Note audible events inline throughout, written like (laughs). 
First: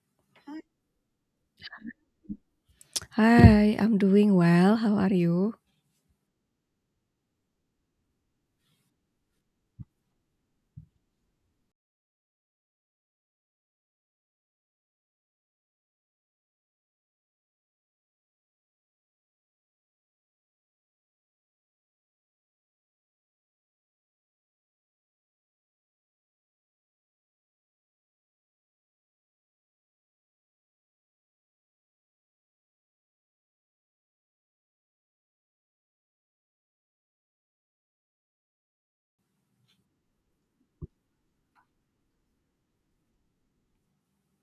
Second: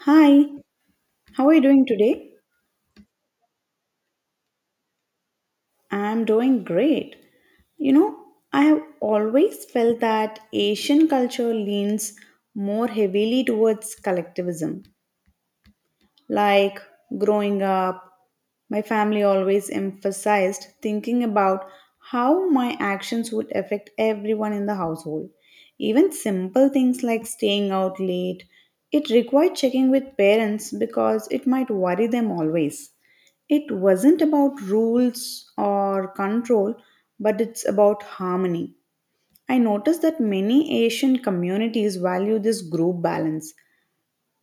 Hi, how are you doing today? Hi, I'm doing well. How are you? I'm doing great. You know, I have always felt that Asian culture leans more heavily towards collectivism. Like growing up, my family always emphasized thinking about how my actions would affect everyone in the household. Even simple things like staying out late, it required checking with parents because it might worry them always. It wasn't about rules or control, but it's about harmony. I noticed that many Asian communities value this group balance.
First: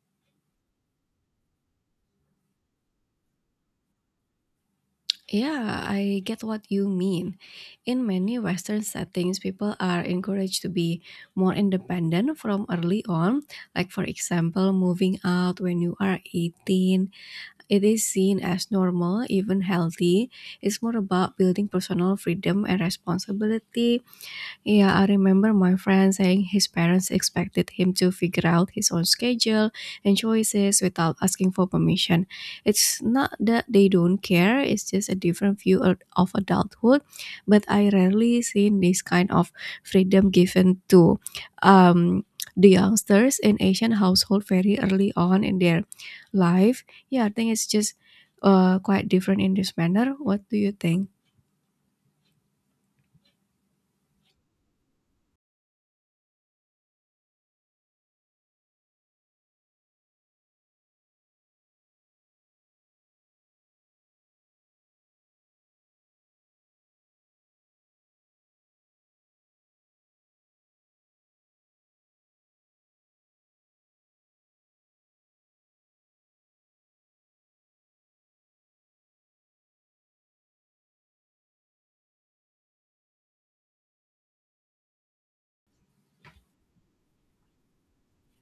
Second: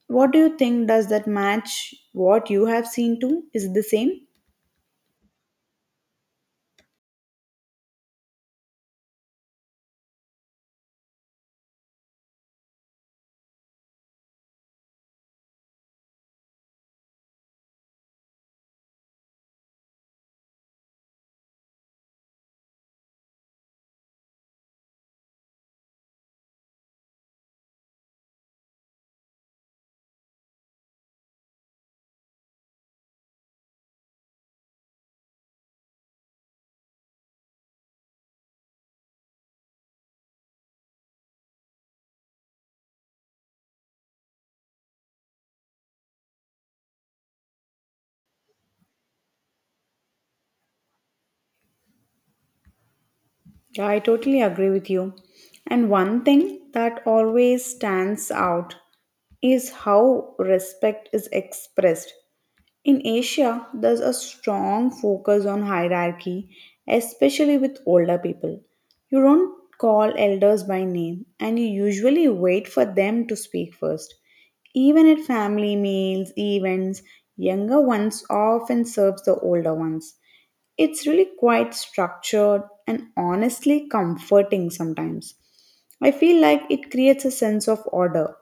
What do you think? Does that match what you have seen too? Is it the same? Yeah, I get what you mean. In many Western settings, people are encouraged to be more independent from early on. Like, for example, moving out when you are 18. It is seen as normal, even healthy. It's more about building personal freedom and responsibility. Yeah, I remember my friend saying his parents expected him to figure out his own schedule and choices without asking for permission. It's not that they don't care, it's just a different view of adulthood, but I rarely seen this kind of freedom given to um the youngsters in Asian household very early on in their life. Yeah, I think it's just quite different in this manner. What do you think? Yeah, I totally agree with you. And one thing that always stands out is how respect is expressed. In Asia, there's a strong focus on hierarchy, especially with older people. You don't call elders by name and you usually wait for them to speak first. Even at family meals, events, younger ones often serves the older ones. It's really quite structured and honestly comforting sometimes. I feel like it creates a sense of order.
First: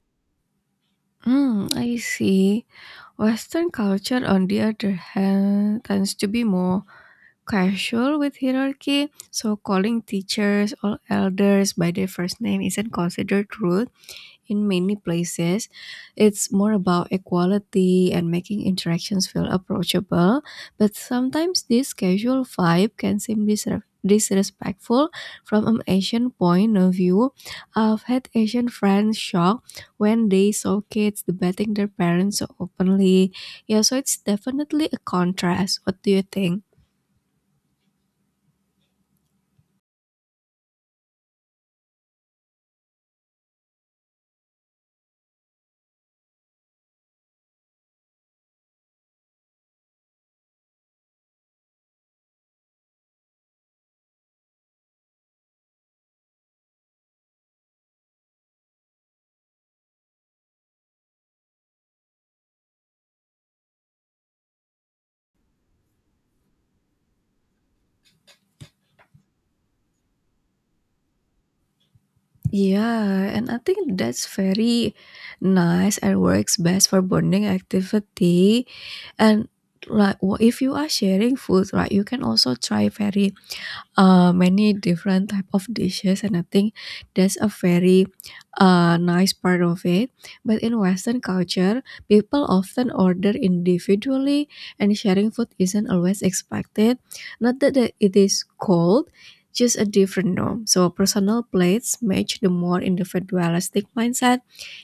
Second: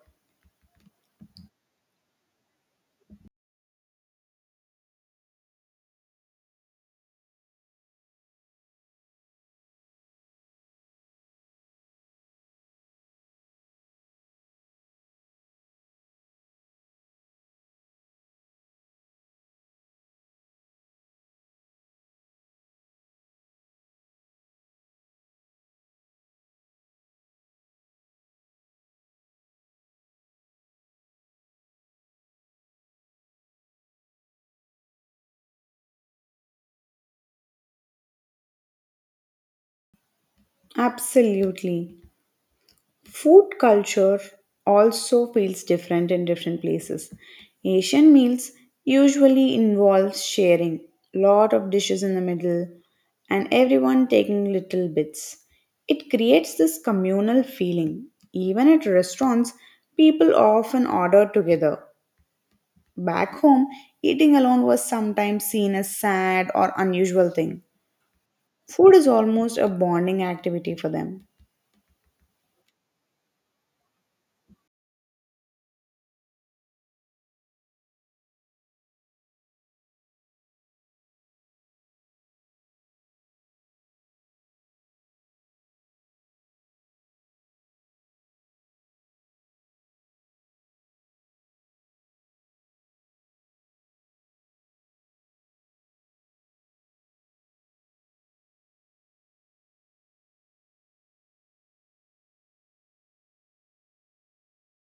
Mm, I see. Western culture, on the other hand, tends to be more casual with hierarchy, so calling teachers or elders by their first name isn't considered rude in many places. It's more about equality and making interactions feel approachable, but sometimes this casual vibe can seem disrespectful from an Asian point of view. I've had Asian friends shocked when they saw kids debating their parents so openly. Yeah, so it's definitely a contrast. What do you think? Absolutely. Food culture also feels different in different places. Asian meals usually involve sharing lot of dishes in the middle and everyone taking little bits. It creates this communal feeling. Even at restaurants, people often order together. Back home, eating alone was sometimes seen as sad or unusual thing. Food is almost a bonding activity for them. Yeah, and I think that's very nice and works best for bonding activity. And like if you are sharing food, right, you can also try very many different type of dishes, and I think that's a very nice part of it, but in western culture people often order individually and sharing food isn't always expected, not that it is cold, just a different norm, so personal plates match the more individualistic mindset.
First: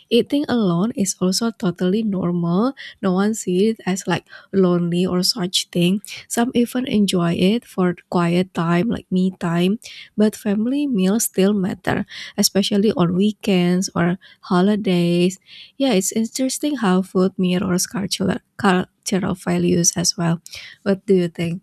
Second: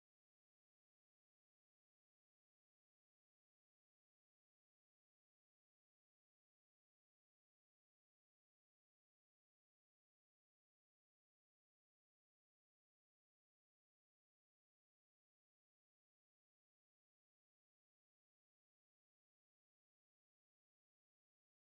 Eating alone is also totally normal. No one sees it as like lonely or such thing. Some even enjoy it for quiet time like me time. But family meals still matter, especially on weekends or holidays. Yeah, it's interesting how food mirrors cultural values as well. What do you think?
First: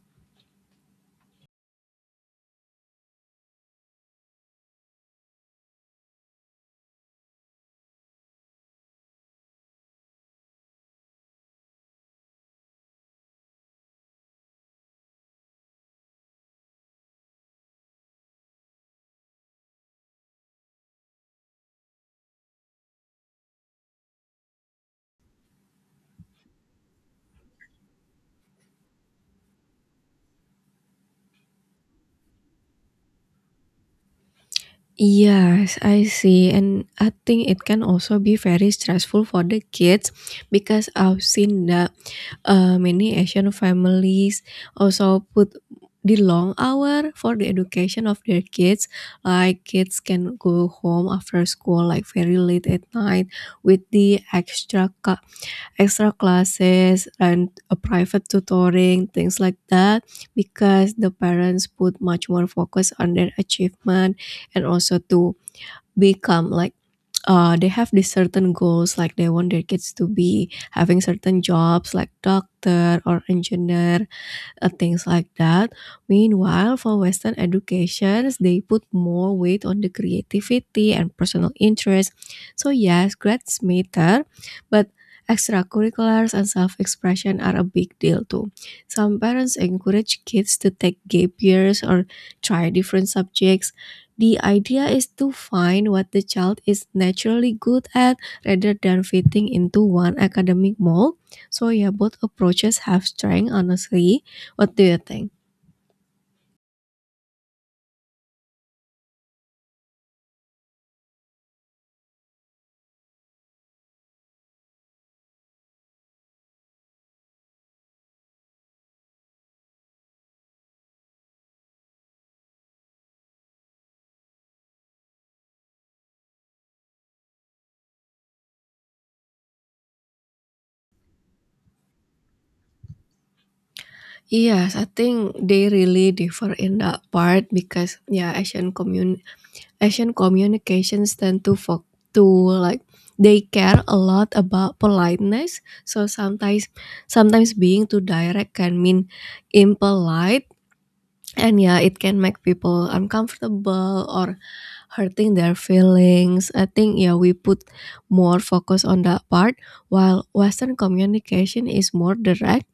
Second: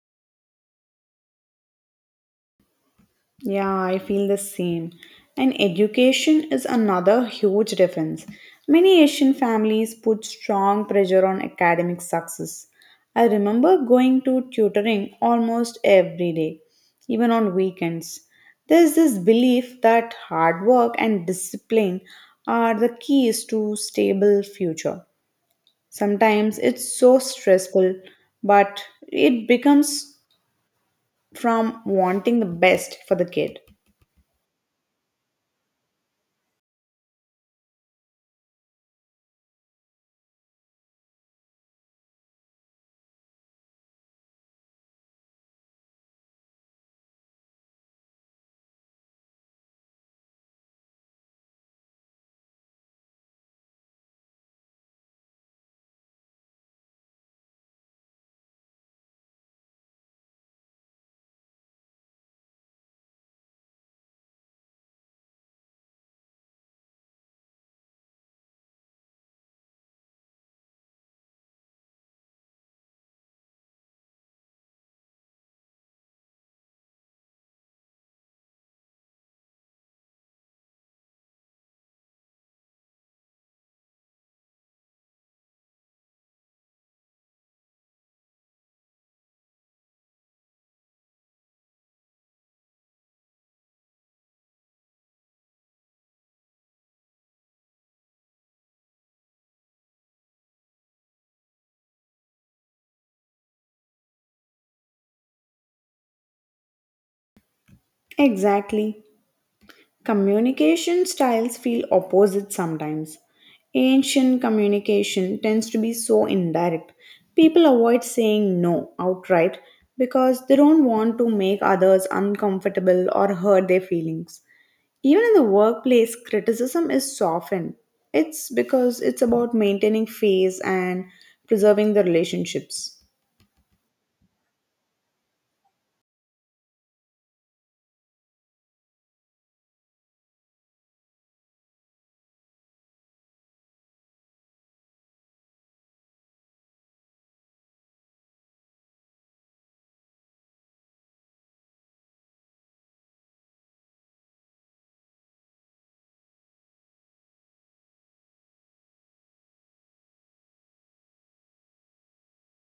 Yeah, I feel the same. And education is another huge difference. Many Asian families put strong pressure on academic success. I remember going to tutoring almost every day, even on weekends. There's this belief that hard work and discipline are the keys to stable future. Sometimes it's so stressful, but it becomes from wanting the best for the kid. Yes, I see. And I think it can also be very stressful for the kids because I've seen that many Asian families also put the long hour for the education of their kids. Like kids can go home after school like very late at night with the extra classes and a private tutoring things like that, because the parents put much more focus on their achievement and also to become like they have these certain goals, like they want their kids to be having certain jobs like doctor or engineer, things like that. Meanwhile, for Western educations, they put more weight on the creativity and personal interest. So yes, grades matter, but extracurriculars and self-expression are a big deal too. Some parents encourage kids to take gap years or try different subjects. The idea is to find what the child is naturally good at rather than fitting into one academic mold. So yeah, both approaches have strength honestly. What do you think? Exactly. Communication styles feel opposite sometimes. Ancient communication tends to be so indirect. People avoid saying no outright because they don't want to make others uncomfortable or hurt their feelings. Even in the workplace, criticism is softened. It's because it's about maintaining face and preserving the relationships. Yes, I think they really differ in that part because yeah, Asian communications tend to like, they care a lot about politeness. So sometimes being too direct can mean impolite, and yeah, it can make people uncomfortable or hurting their feelings. I think yeah, we put more focus on that part, while Western communication is more direct,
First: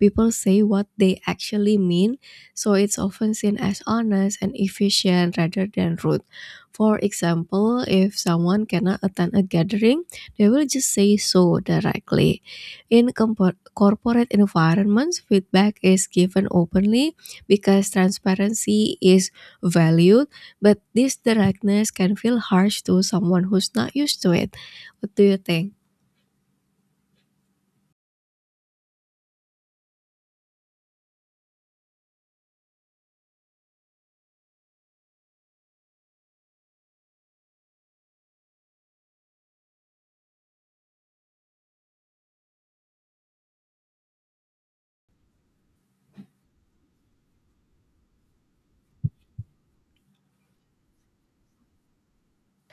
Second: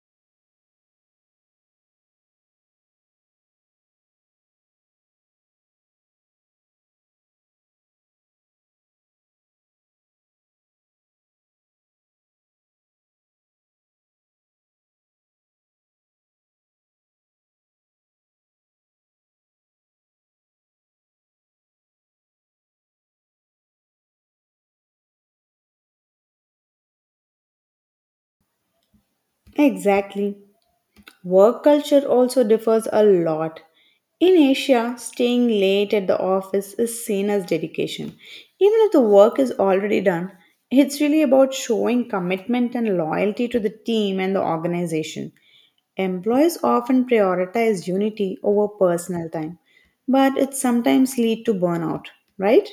people say what they actually mean, so it's often seen as honest and efficient rather than rude. For example, if someone cannot attend a gathering, they will just say so directly. In corporate environments, feedback is given openly because transparency is valued, but this directness can feel harsh to someone who's not used to it. What do you think? Exactly. Work culture also differs a lot. In Asia, staying late at the office is seen as dedication. Even if the work is already done, it's really about showing commitment and loyalty to the team and the organization. Employees often prioritize unity over personal time, but it sometimes lead to burnout, right?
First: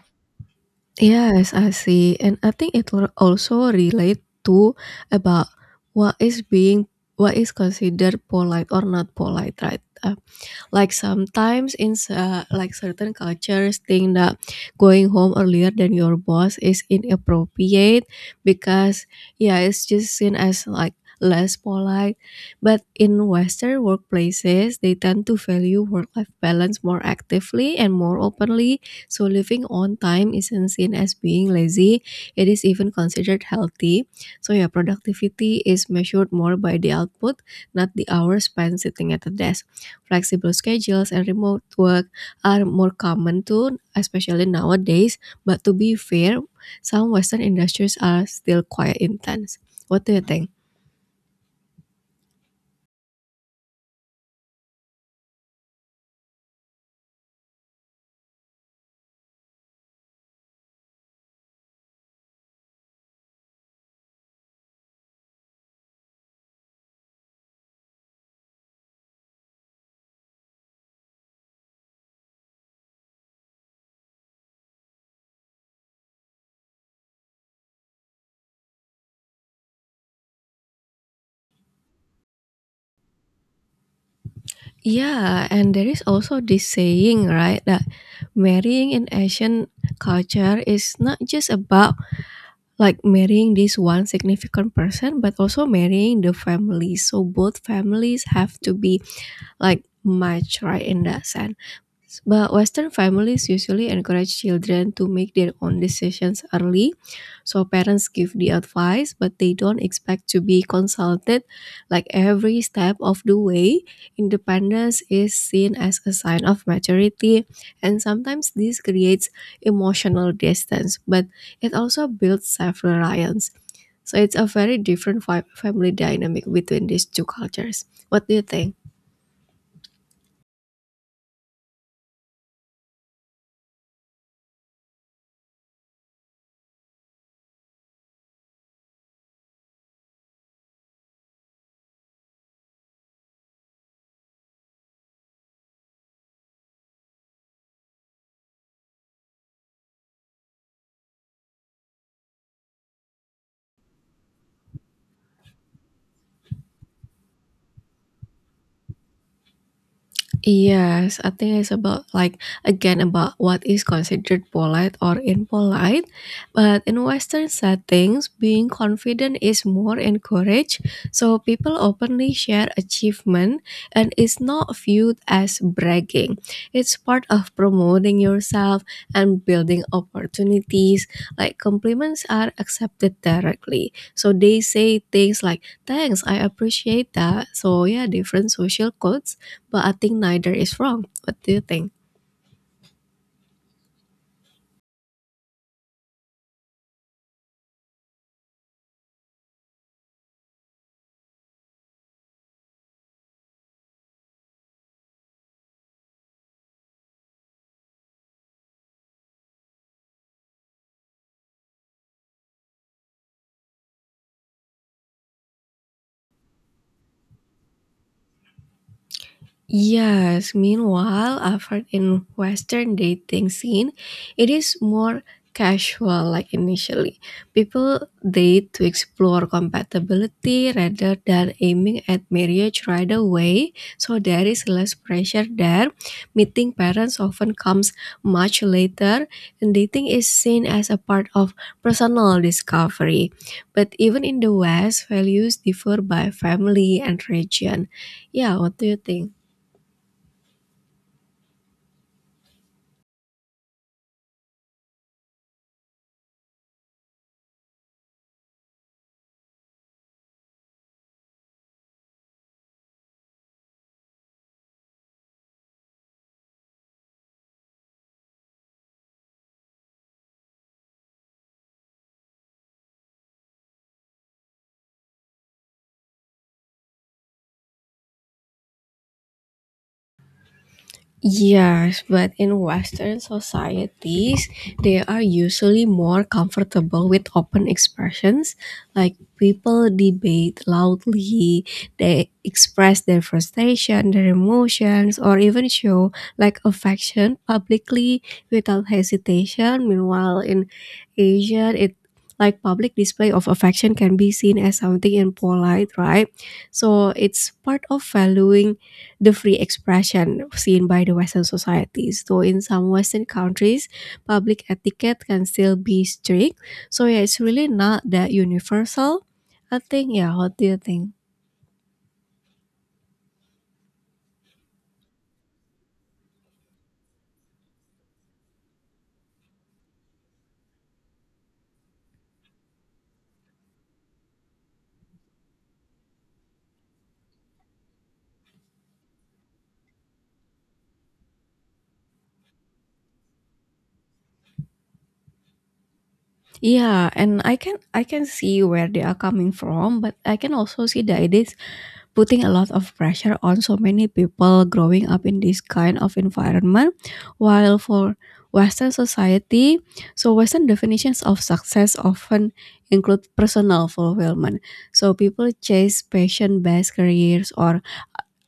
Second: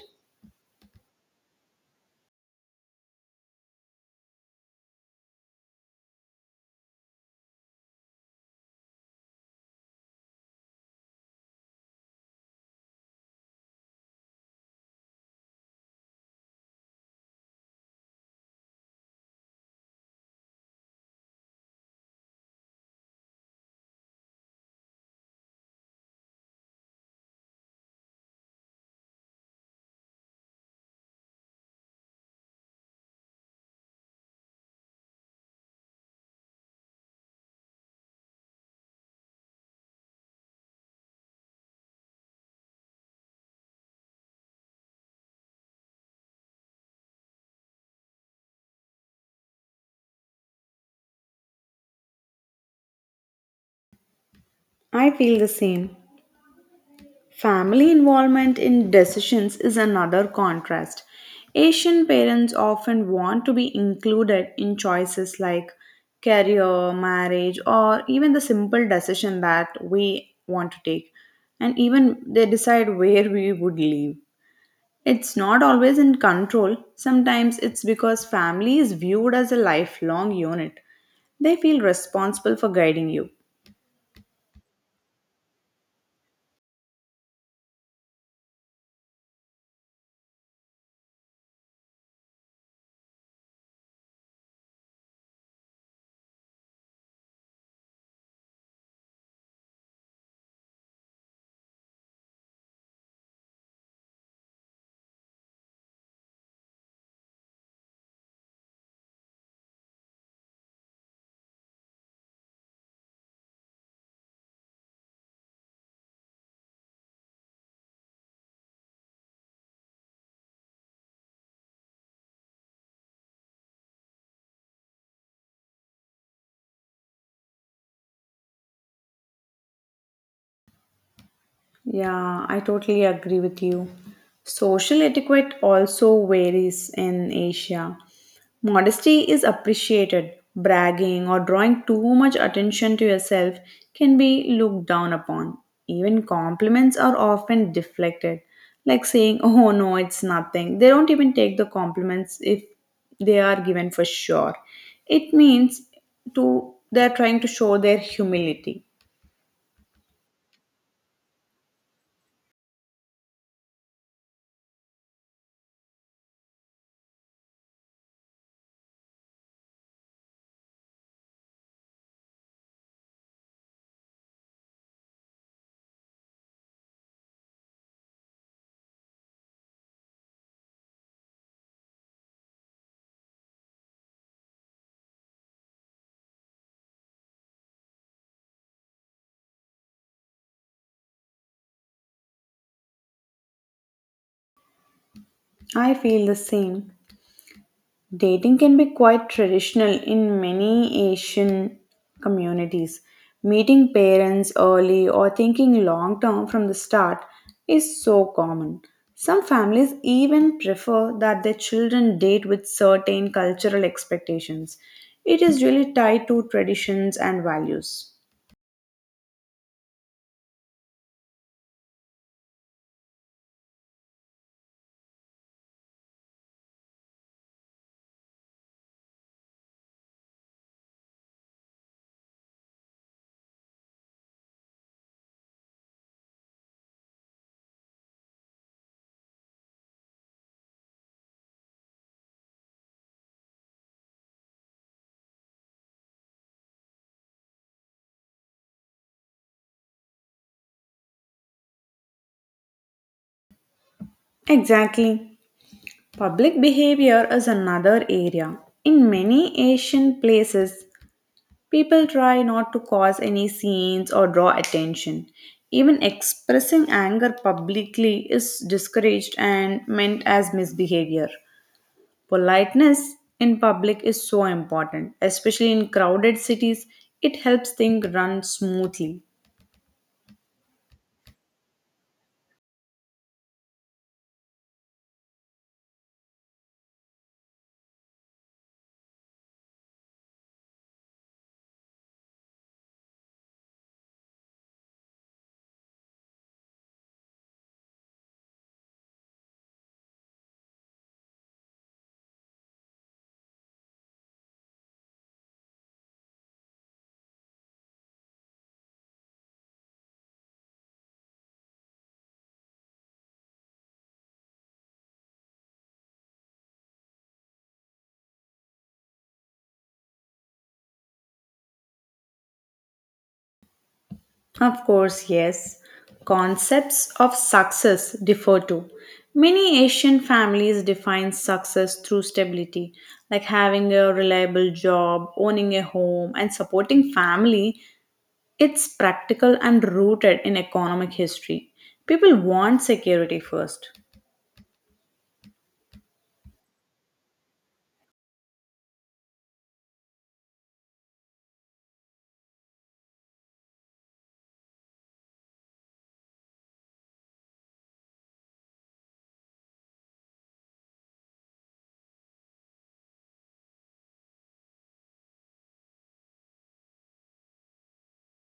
Yes, I see, and I think it will also relate to about what is being, what is considered polite or not polite, right? Like sometimes in like certain cultures think that going home earlier than your boss is inappropriate because yeah, it's just seen as like less polite. But in Western workplaces, they tend to value work-life balance more actively and more openly. So living on time isn't seen as being lazy. It is even considered healthy. So yeah, productivity is measured more by the output, not the hours spent sitting at a desk. Flexible schedules and remote work are more common too, especially nowadays. But to be fair, some Western industries are still quite intense. What do you think? I feel the same. Family involvement in decisions is another contrast. Asian parents often want to be included in choices like career, marriage, or even the simple decision that we want to take. And even they decide where we would live. It's not always in control, sometimes it's because family is viewed as a lifelong unit. They feel responsible for guiding you. Yeah, and there is also this saying, right, that marrying in Asian culture is not just about like marrying this one significant person, but also marrying the family. So both families have to be like match, right, in that sense. But Western families usually encourage children to make their own decisions early. So parents give the advice, but they don't expect to be consulted like every step of the way. Independence is seen as a sign of maturity, and sometimes this creates emotional distance, but it also builds self reliance. So it's a very different family dynamic between these two cultures. What do you think? Yeah, I totally agree with you. Social etiquette also varies in Asia. Modesty is appreciated. Bragging or drawing too much attention to yourself can be looked down upon. Even compliments are often deflected, like saying, (laughs) "Oh no, it's nothing." They don't even take the compliments if they are given for sure. It means to they're trying to show their humility. Yes, I think it's about like again about what is considered polite or impolite. But in Western settings, being confident is more encouraged, so people openly share achievement and is not viewed as bragging. It's part of promoting yourself and building opportunities. Like compliments are accepted directly. So they say things like, thanks, I appreciate that. So yeah, different social codes, but I think neither is wrong. What do you think? I feel the same. Dating can be quite traditional in many Asian communities. Meeting parents early or thinking long term from the start is so common. Some families even prefer that their children date with certain cultural expectations. It is really tied to traditions and values. Yes, meanwhile, I've heard in Western dating scene, it is more casual like initially. People date to explore compatibility rather than aiming at marriage right away, so there is less pressure there. Meeting parents often comes much later, and dating is seen as a part of personal discovery. But even in the West, values differ by family and region. Yeah, what do you think? Exactly. Public behavior is another area. In many Asian places, people try not to cause any scenes or draw attention. Even expressing anger publicly is discouraged and meant as misbehavior. Politeness in public is so important, especially in crowded cities. It helps things run smoothly. Yes, but in Western societies, they are usually more comfortable with open expressions, like people debate loudly, they express their frustration, their emotions, or even show like affection publicly without hesitation. Meanwhile, in Asia, it, like public display of affection can be seen as something impolite, right? So it's part of valuing the free expression seen by the Western societies. So in some Western countries, public etiquette can still be strict. So yeah, it's really not that universal. I think yeah. What do you think? Of course, yes. Concepts of success differ too. Many Asian families define success through stability, like having a reliable job, owning a home, and supporting family. It's practical and rooted in economic history. People want security first. Yeah, and I can see where they are coming from, but I can also see that it is putting a lot of pressure on so many people growing up in this kind of environment, while for western society, so western definitions of success often include personal fulfillment, so people chase passion based careers or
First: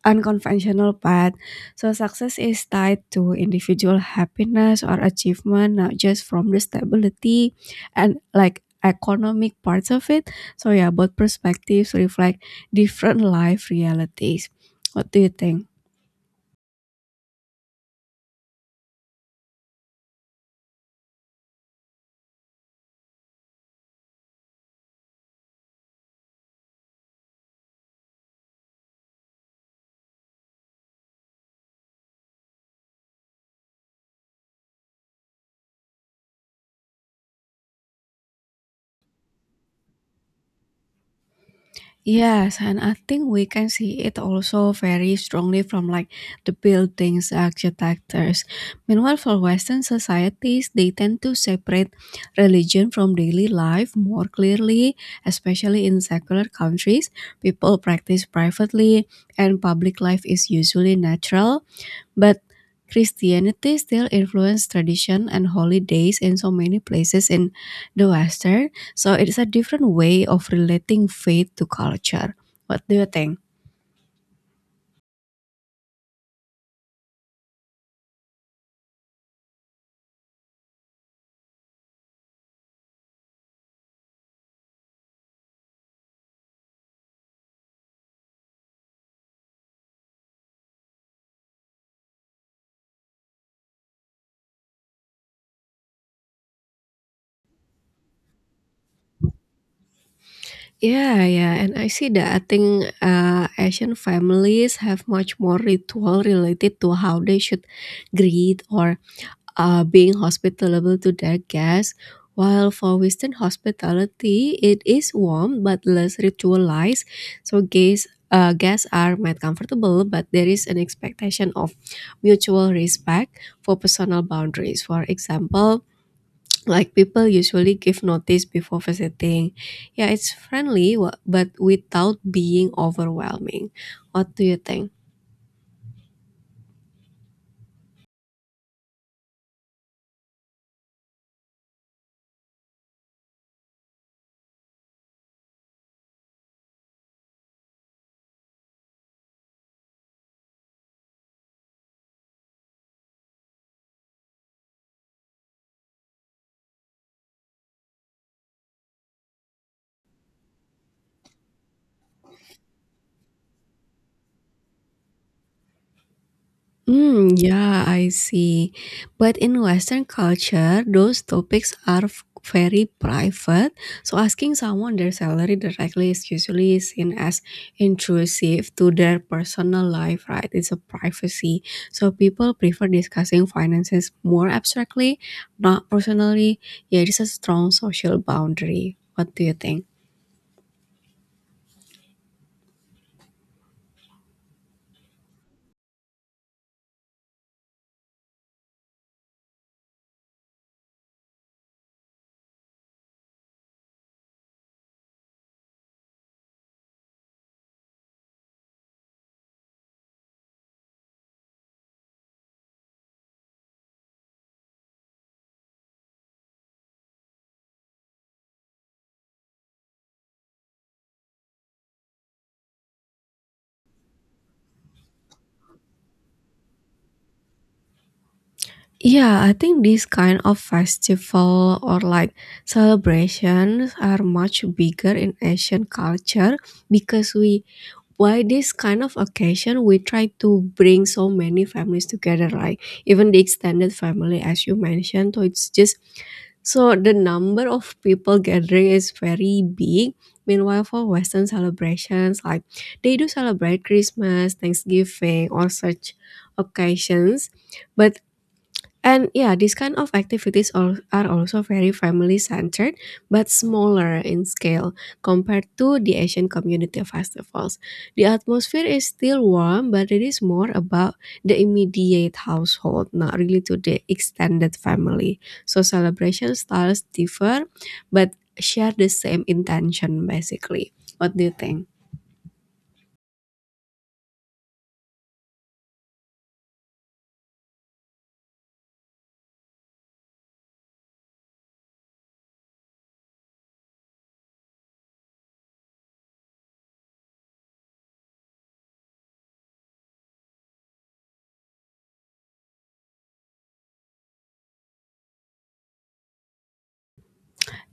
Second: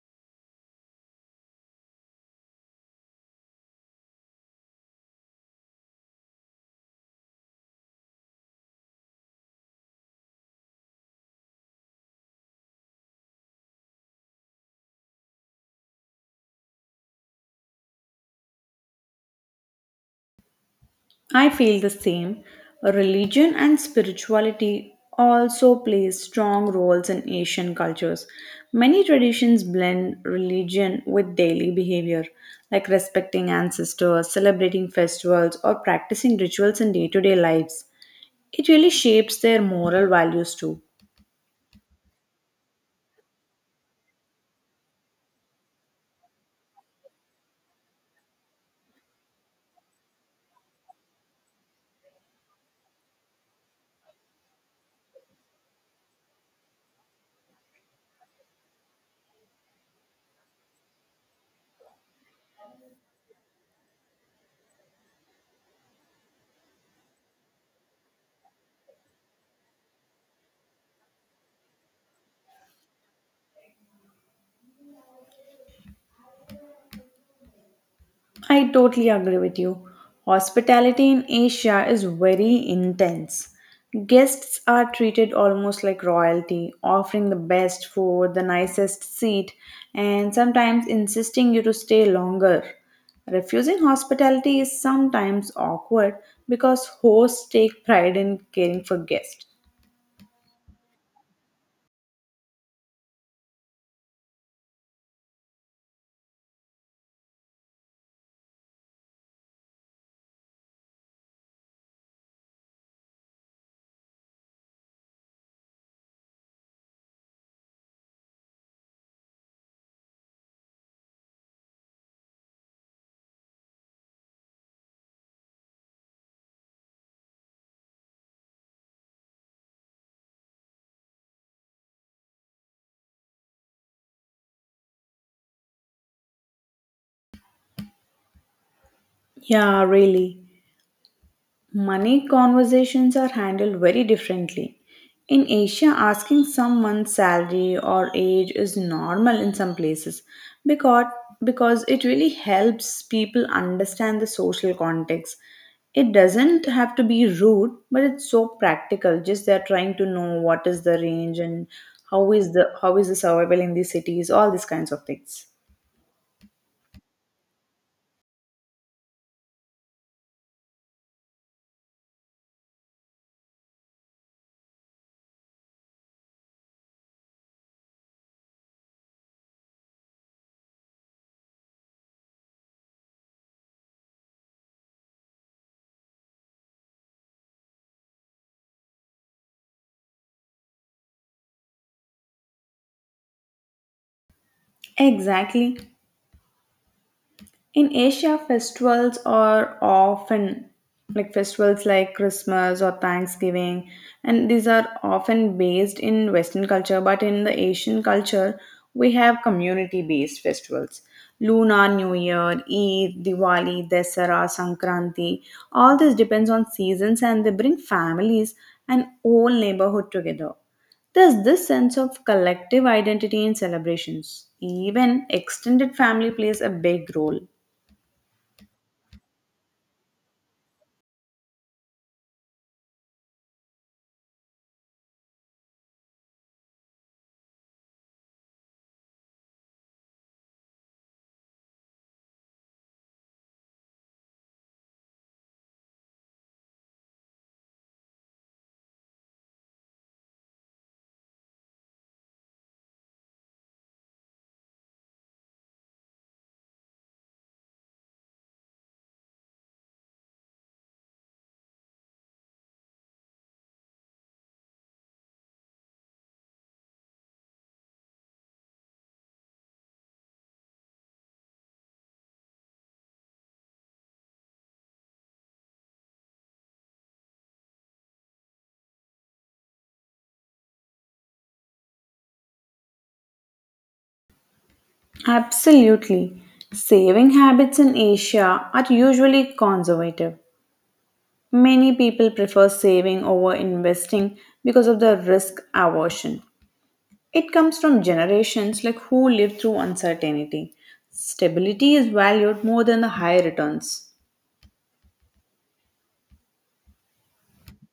unconventional path, so success is tied to individual happiness or achievement, not just from the stability and like economic parts of it. So yeah, both perspectives reflect different life realities. What do you think? I feel the same. Religion and spirituality also play strong roles in Asian cultures. Many traditions blend religion with daily behavior, like respecting ancestors, celebrating festivals, or practicing rituals in day to day lives. It really shapes their moral values too. Yes, and I think we can see it also very strongly from like the buildings architectures. Meanwhile, for Western societies, they tend to separate religion from daily life more clearly, especially in secular countries. People practice privately, and public life is usually natural. But Christianity still influences tradition and holidays in so many places in the Western, so it's a different way of relating faith to culture. What do you think? I totally agree with you. Hospitality in Asia is very intense. Guests are treated almost like royalty, offering the best food, the nicest seat, and sometimes insisting you to stay longer. Refusing hospitality is sometimes awkward because hosts take pride in caring for guests. Yeah, yeah, and I see that. I think Asian families have much more ritual related to how they should greet or being hospitable to their guests, while for Western hospitality, it is warm but less ritualized. So guests are made comfortable, but there is an expectation of mutual respect for personal boundaries. For example, like people usually give notice before visiting. Yeah, it's friendly, but without being overwhelming. What do you think? Yeah, really. Money conversations are handled very differently. In Asia, asking someone's salary or age is normal in some places because, because it really helps people understand the social context. It doesn't have to be rude, but it's so practical. Just they're trying to know what is the range and how is the survival in these cities, all these kinds of things. Mm, yeah, I see. But in Western culture, those topics are very private. So asking someone their salary directly is usually seen as intrusive to their personal life, right? It's a privacy. So people prefer discussing finances more abstractly, not personally. Yeah, it is a strong social boundary. What do you think? Exactly. In Asia, festivals are often like festivals like Christmas or Thanksgiving, and these are often based in Western culture. But in the Asian culture, we have community based festivals. Lunar New Year, Eid, Diwali, Dasara, Sankranti. All this depends on seasons and they bring families and whole neighborhood together. There's this sense of collective identity in celebrations. Even extended family plays a big role. Yeah, I think these kind of festival or like celebrations are much bigger in Asian culture, because we, by this kind of occasion, we try to bring so many families together, like even the extended family as you mentioned. So it's just, so the number of people gathering is very big. Meanwhile, for Western celebrations, like they do celebrate Christmas, Thanksgiving, or such occasions, but and yeah, these kind of activities are also very family centered but smaller in scale compared to the Asian community festivals. The atmosphere is still warm, but it is more about the immediate household, not really to the extended family. So celebration styles differ but share the same intention basically. What do you think? Absolutely. Saving habits in Asia are usually conservative. Many people prefer saving over investing because of the risk aversion. It comes from generations like who lived through uncertainty. Stability is valued more than the high returns.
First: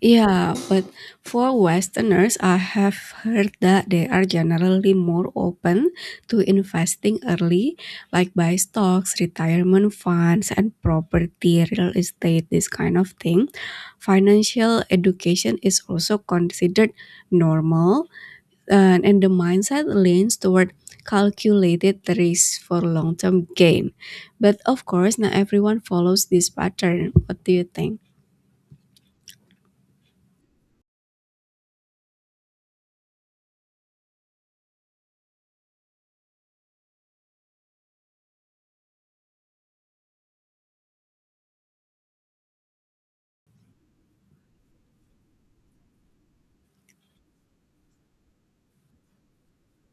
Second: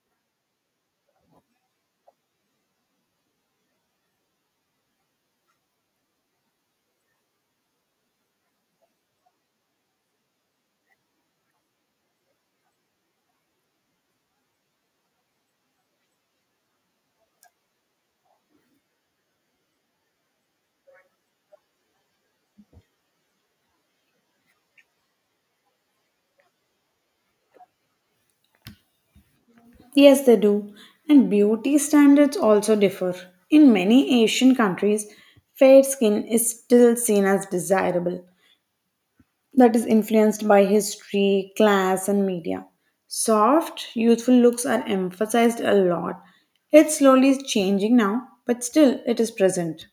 Yeah, but for Westerners, I have heard that they are generally more open to investing early, like buy stocks, retirement funds, and property, real estate, this kind of thing. Financial education is also considered normal, and the mindset leans toward calculated risk for long term gain. But of course, not everyone follows this pattern. What do you think? Yes, they do. And beauty standards also differ. In many Asian countries, fair skin is still seen as desirable, that is influenced by history, class, and media. Soft, youthful looks are emphasized a lot. It slowly is changing now, but still it is present.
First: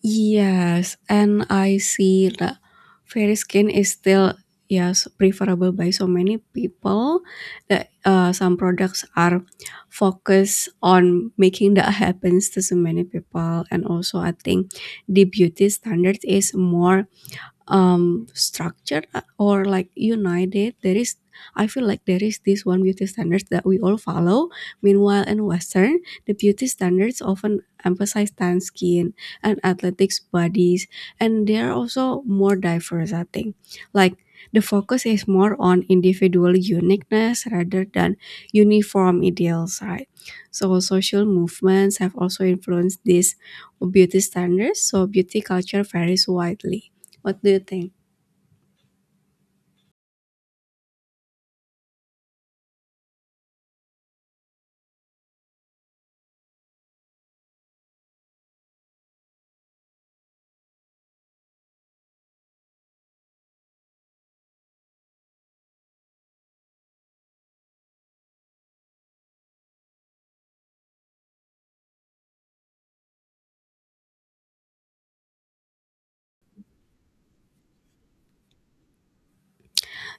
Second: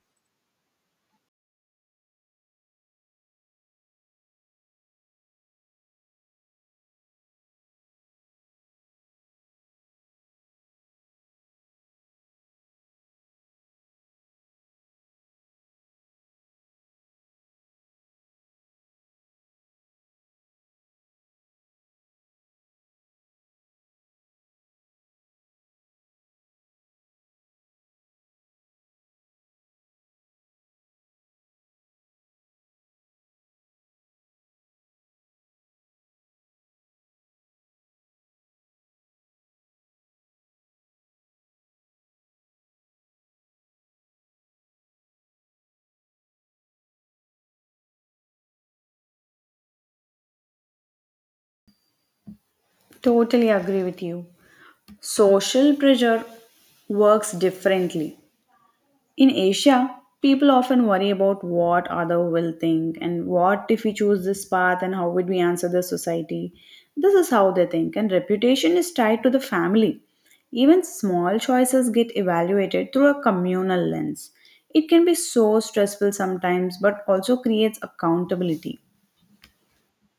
Yes, and I see that fair skin is still, yes, preferable by so many people that some products are focused on making that happens to so many people, and also I think the beauty standard is more structured or like united. There is, I feel like there is this one beauty standards that we all follow. Meanwhile, in western, the beauty standards often emphasize tan skin and athletic bodies, and they are also more diverse, I think. Like, the focus is more on individual uniqueness rather than uniform ideals, right? So social movements have also influenced these beauty standards, so beauty culture varies widely. What do you think? Totally agree with you. Social pressure works differently. In Asia, people often worry about what other will think and what if we choose this path and how would we answer the society. This is how they think, and reputation is tied to the family. Even small choices get evaluated through a communal lens. It can be so stressful sometimes, but also creates accountability.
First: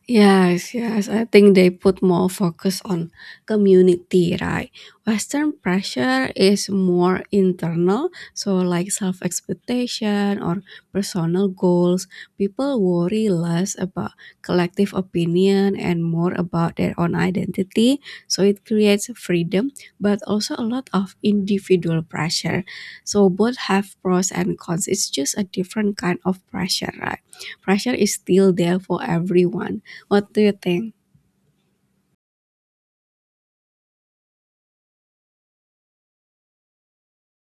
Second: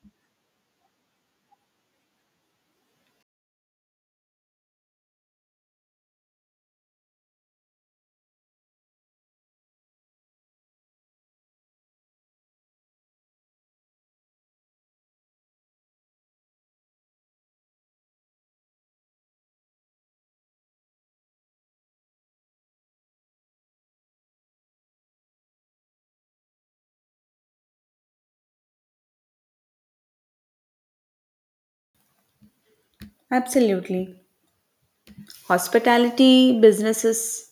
Yes, yes. I think they put more focus on community, right? Western pressure is more internal, so like self expectation or personal goals. People worry less about collective opinion and more about their own identity. So it creates freedom, but also a lot of individual pressure. So both have pros and cons. It's just a different kind of pressure, right? Pressure is still there for everyone. What do you think? Absolutely. Hospitality businesses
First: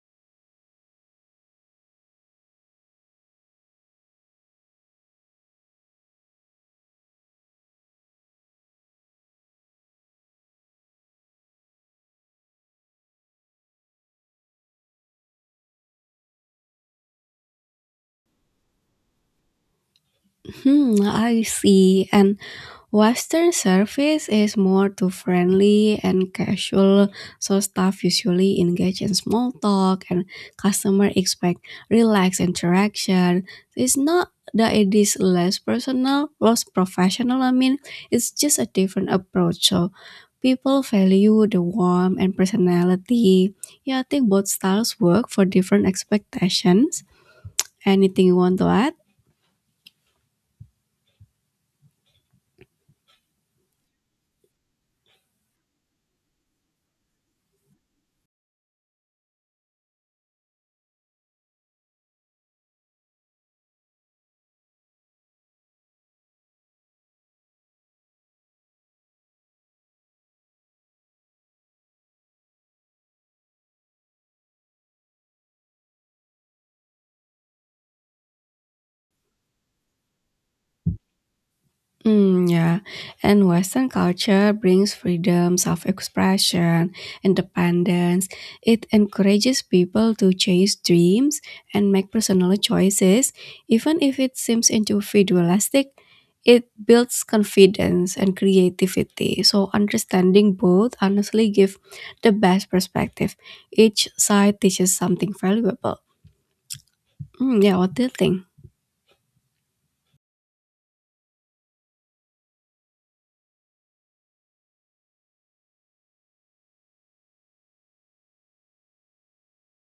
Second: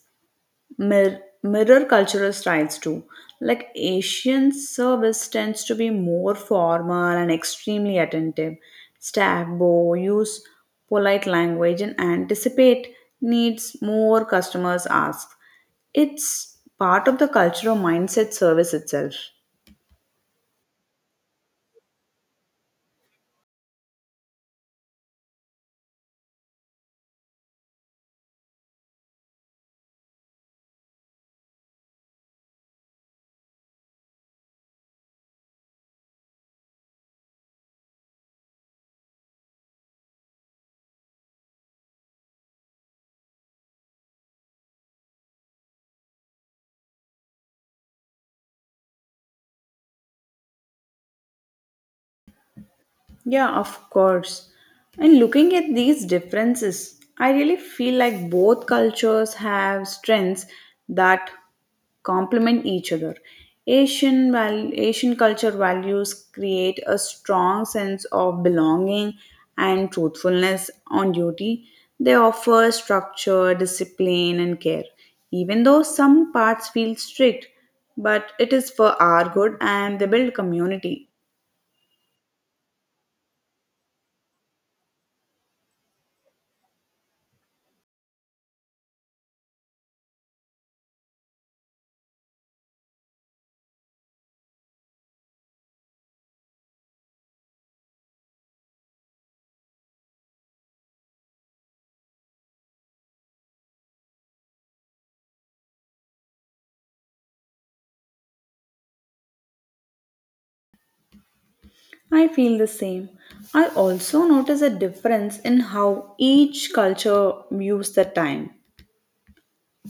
mirror cultural styles too. Like Asian service tends to be more formal and extremely attentive. Staff bow, use polite language, and anticipate needs more customers ask. It's part of the cultural mindset service itself. Hmm, I see. And Western service is more to friendly and casual, so staff usually engage in small talk and customer expect relaxed interaction. It's not that it is less personal, less professional, I mean, it's just a different approach. So people value the warmth and personality. Yeah, I think both styles work for different expectations. Anything you want to add? Yeah, of course. And looking at these differences, I really feel like both cultures have strengths that complement each other. Asian culture values create a strong sense of belonging and truthfulness on duty. They offer structure, discipline, and care. Even though some parts feel strict, but it is for our good and they build community. Mm, yeah, and Western culture brings freedoms of expression, independence. It encourages people to chase dreams and make personal choices, even if it seems individualistic. It builds confidence and creativity. So understanding both honestly give the best perspective. Each side teaches something valuable. Mm, yeah, what do you think? I feel the same. I also notice a difference in how each culture views the time.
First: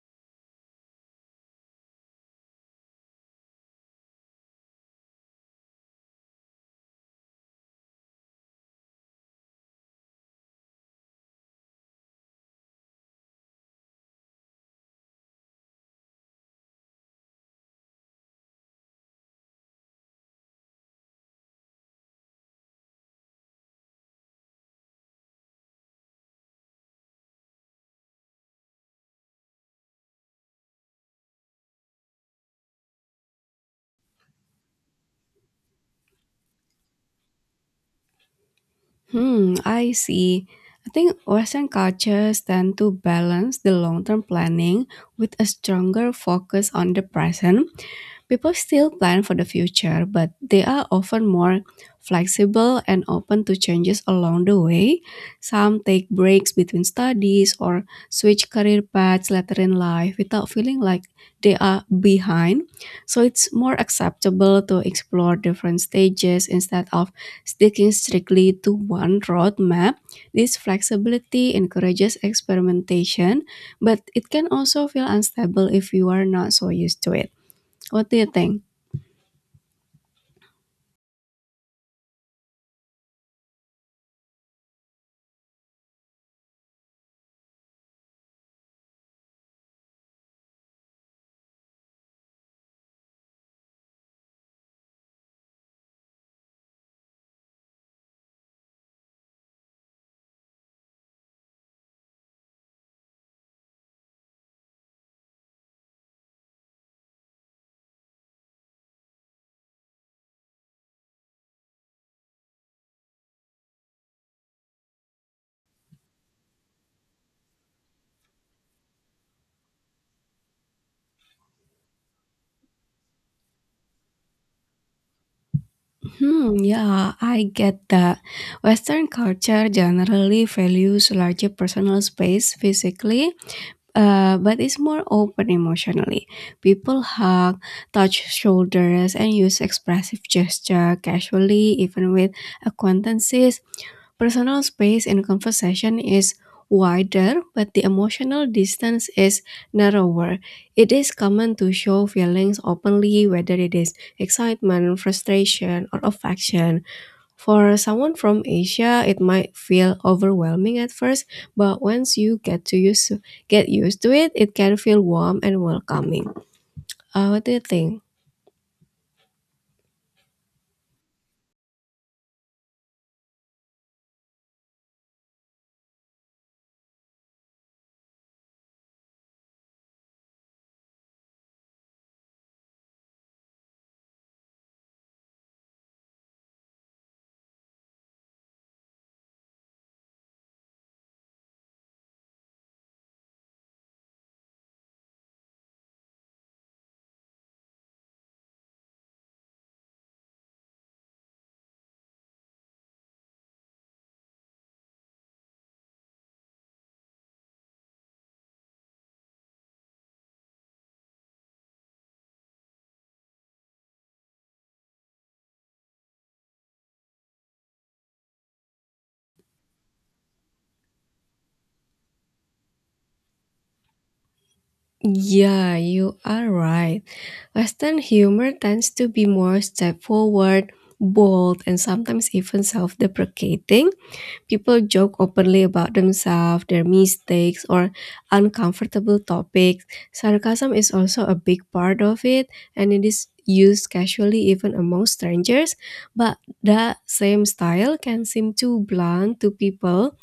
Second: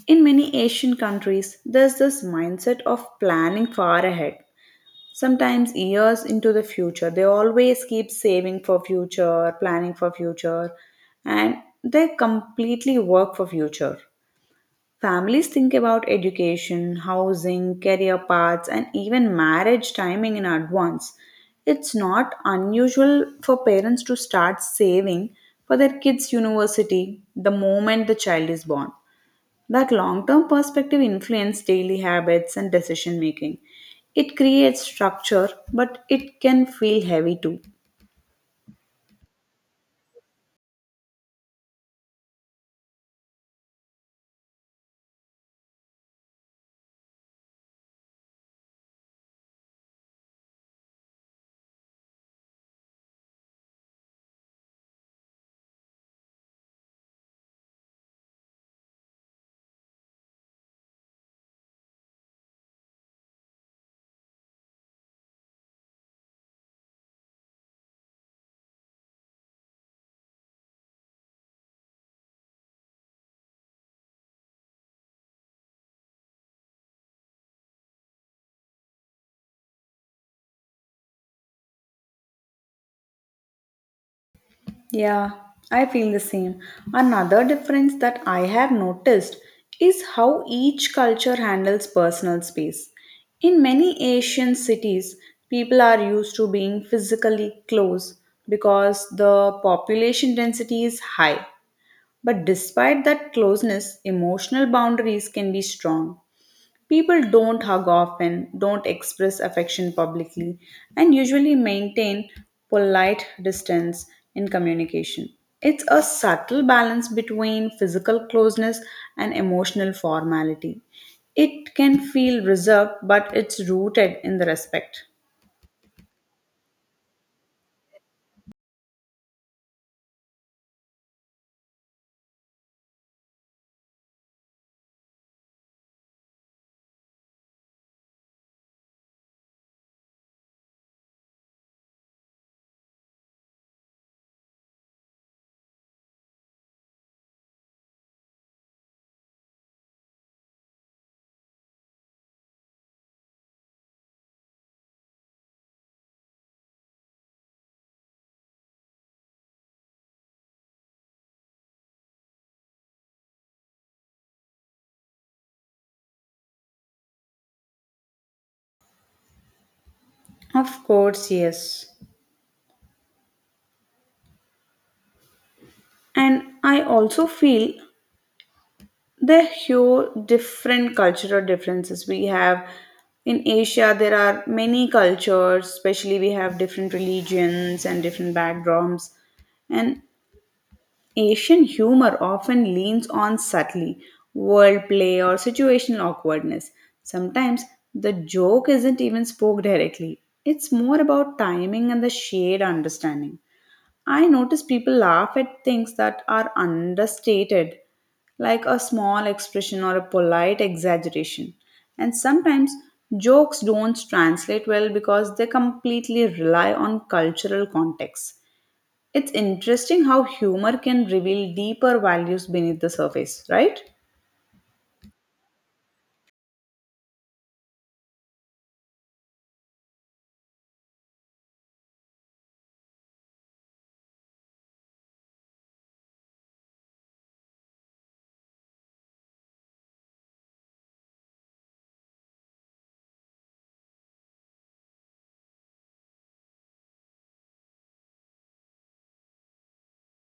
In many Asian countries, there's this mindset of planning far ahead, sometimes years into the future. They always keep saving for future, planning for future, and they completely work for future. Families think about education, housing, career paths, and even marriage timing in advance. It's not unusual for parents to start saving for their kids' university the moment the child is born. That long term perspective influences daily habits and decision making. It creates structure, but it can feel heavy too. Hmm, I see. I think Western cultures tend to balance the long term planning with a stronger focus on the present. People still plan for the future, but they are often more flexible and open to changes along the way. Some take breaks between studies or switch career paths later in life without feeling like they are behind. So it's more acceptable to explore different stages instead of sticking strictly to one roadmap. This flexibility encourages experimentation, but it can also feel unstable if you are not so used to it. What do you think? Yeah, I feel the same. Another difference that I have noticed is how each culture handles personal space. In many Asian cities, people are used to being physically close because the population density is high. But despite that closeness, emotional boundaries can be strong. People don't hug often, don't express affection publicly, and usually maintain polite distance in communication. It's a subtle balance between physical closeness and emotional formality. It can feel reserved, but it's rooted in the respect. Hmm, yeah, I get that. Western culture generally values larger personal space physically, but it's more open emotionally. People hug, touch shoulders, and use expressive gesture casually, even with acquaintances. Personal space in conversation is wider, but the emotional distance is narrower. It is common to show feelings openly, whether it is excitement, frustration, or affection. For someone from Asia, it might feel overwhelming at first, but once you get used to it, it can feel warm and welcoming. What do you think? Of course, yes. And I also feel the huge different cultural differences we have in Asia. There are many cultures, especially we have different religions and different backgrounds, and Asian humor often leans on subtly wordplay or situational awkwardness. Sometimes the joke isn't even spoke directly. It's more about timing and the shared understanding. I notice people laugh at things that are understated, like a small expression or a polite exaggeration. And sometimes jokes don't translate well because they completely rely on cultural context. It's interesting how humor can reveal deeper values beneath the surface, right? Yeah, you are right. Western humor tends to be more straightforward, bold, and sometimes even self deprecating. People joke openly about themselves, their mistakes, or uncomfortable topics. Sarcasm is also a big part of it, and it is used casually even among strangers. But that same style can seem too blunt to people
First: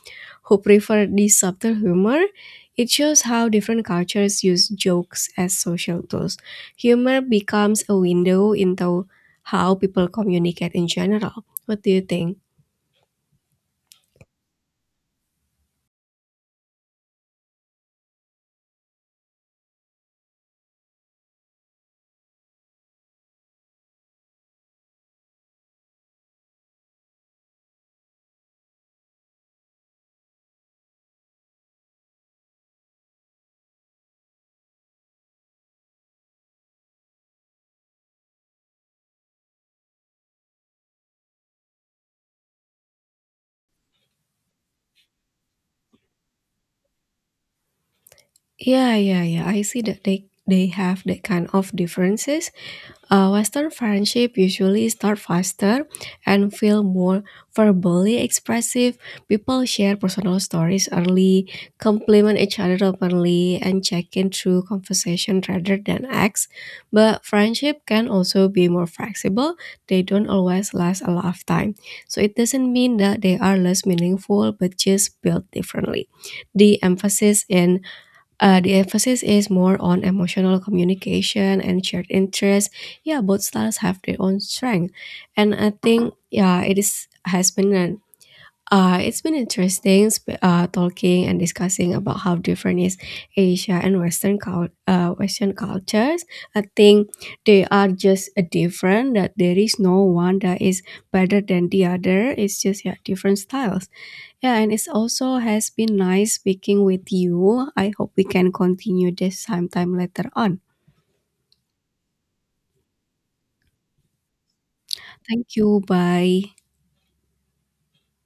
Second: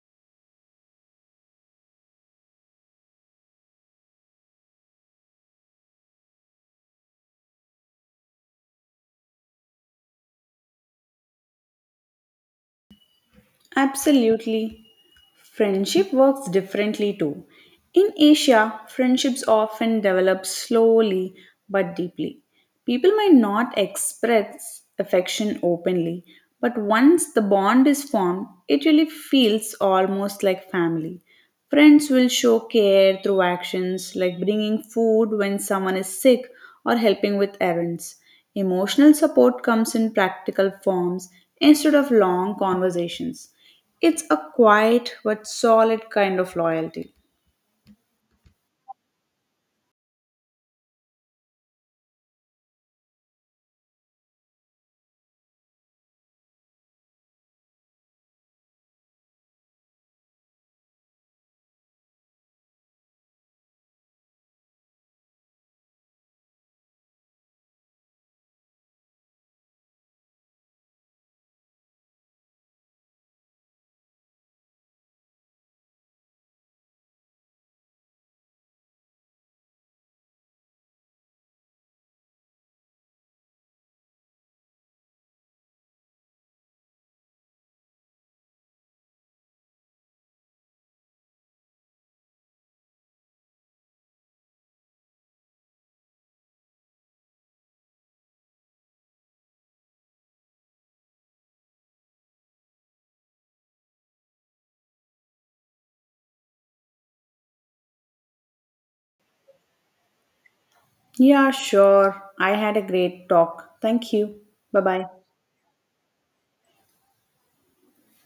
who prefer this subtle humor. It shows how different cultures use jokes as social tools. Humor becomes a window into how people communicate in general. What do you think? Absolutely. Friendship works differently too. In Asia, friendships often develop slowly but deeply. People might not express affection openly, but once the bond is formed, it really feels almost like family. Friends will show care through actions like bringing food when someone is sick or helping with errands. Emotional support comes in practical forms instead of long conversations. It's a quiet but solid kind of loyalty. Yeah, yeah, yeah. I see that they have that kind of differences. Western friendship usually start faster and feel more verbally expressive. People share personal stories early, compliment each other openly, and check in through conversation rather than acts. But friendship can also be more flexible. They don't always last a lifetime. So it doesn't mean that they are less meaningful, but just built differently. The emphasis in the emphasis is more on emotional communication and shared interests. Yeah, both styles have their own strength, and I think, yeah, it is has been an it's been interesting talking and discussing about how different is Asia and Western Western cultures. I think they are just different. That there is no one that is better than the other. It's just, yeah, different styles. Yeah, and it's also has been nice speaking with you. I hope we can continue this sometime later on. Yeah, sure. I had a great talk. Thank you. Bye bye. Thank you. Bye.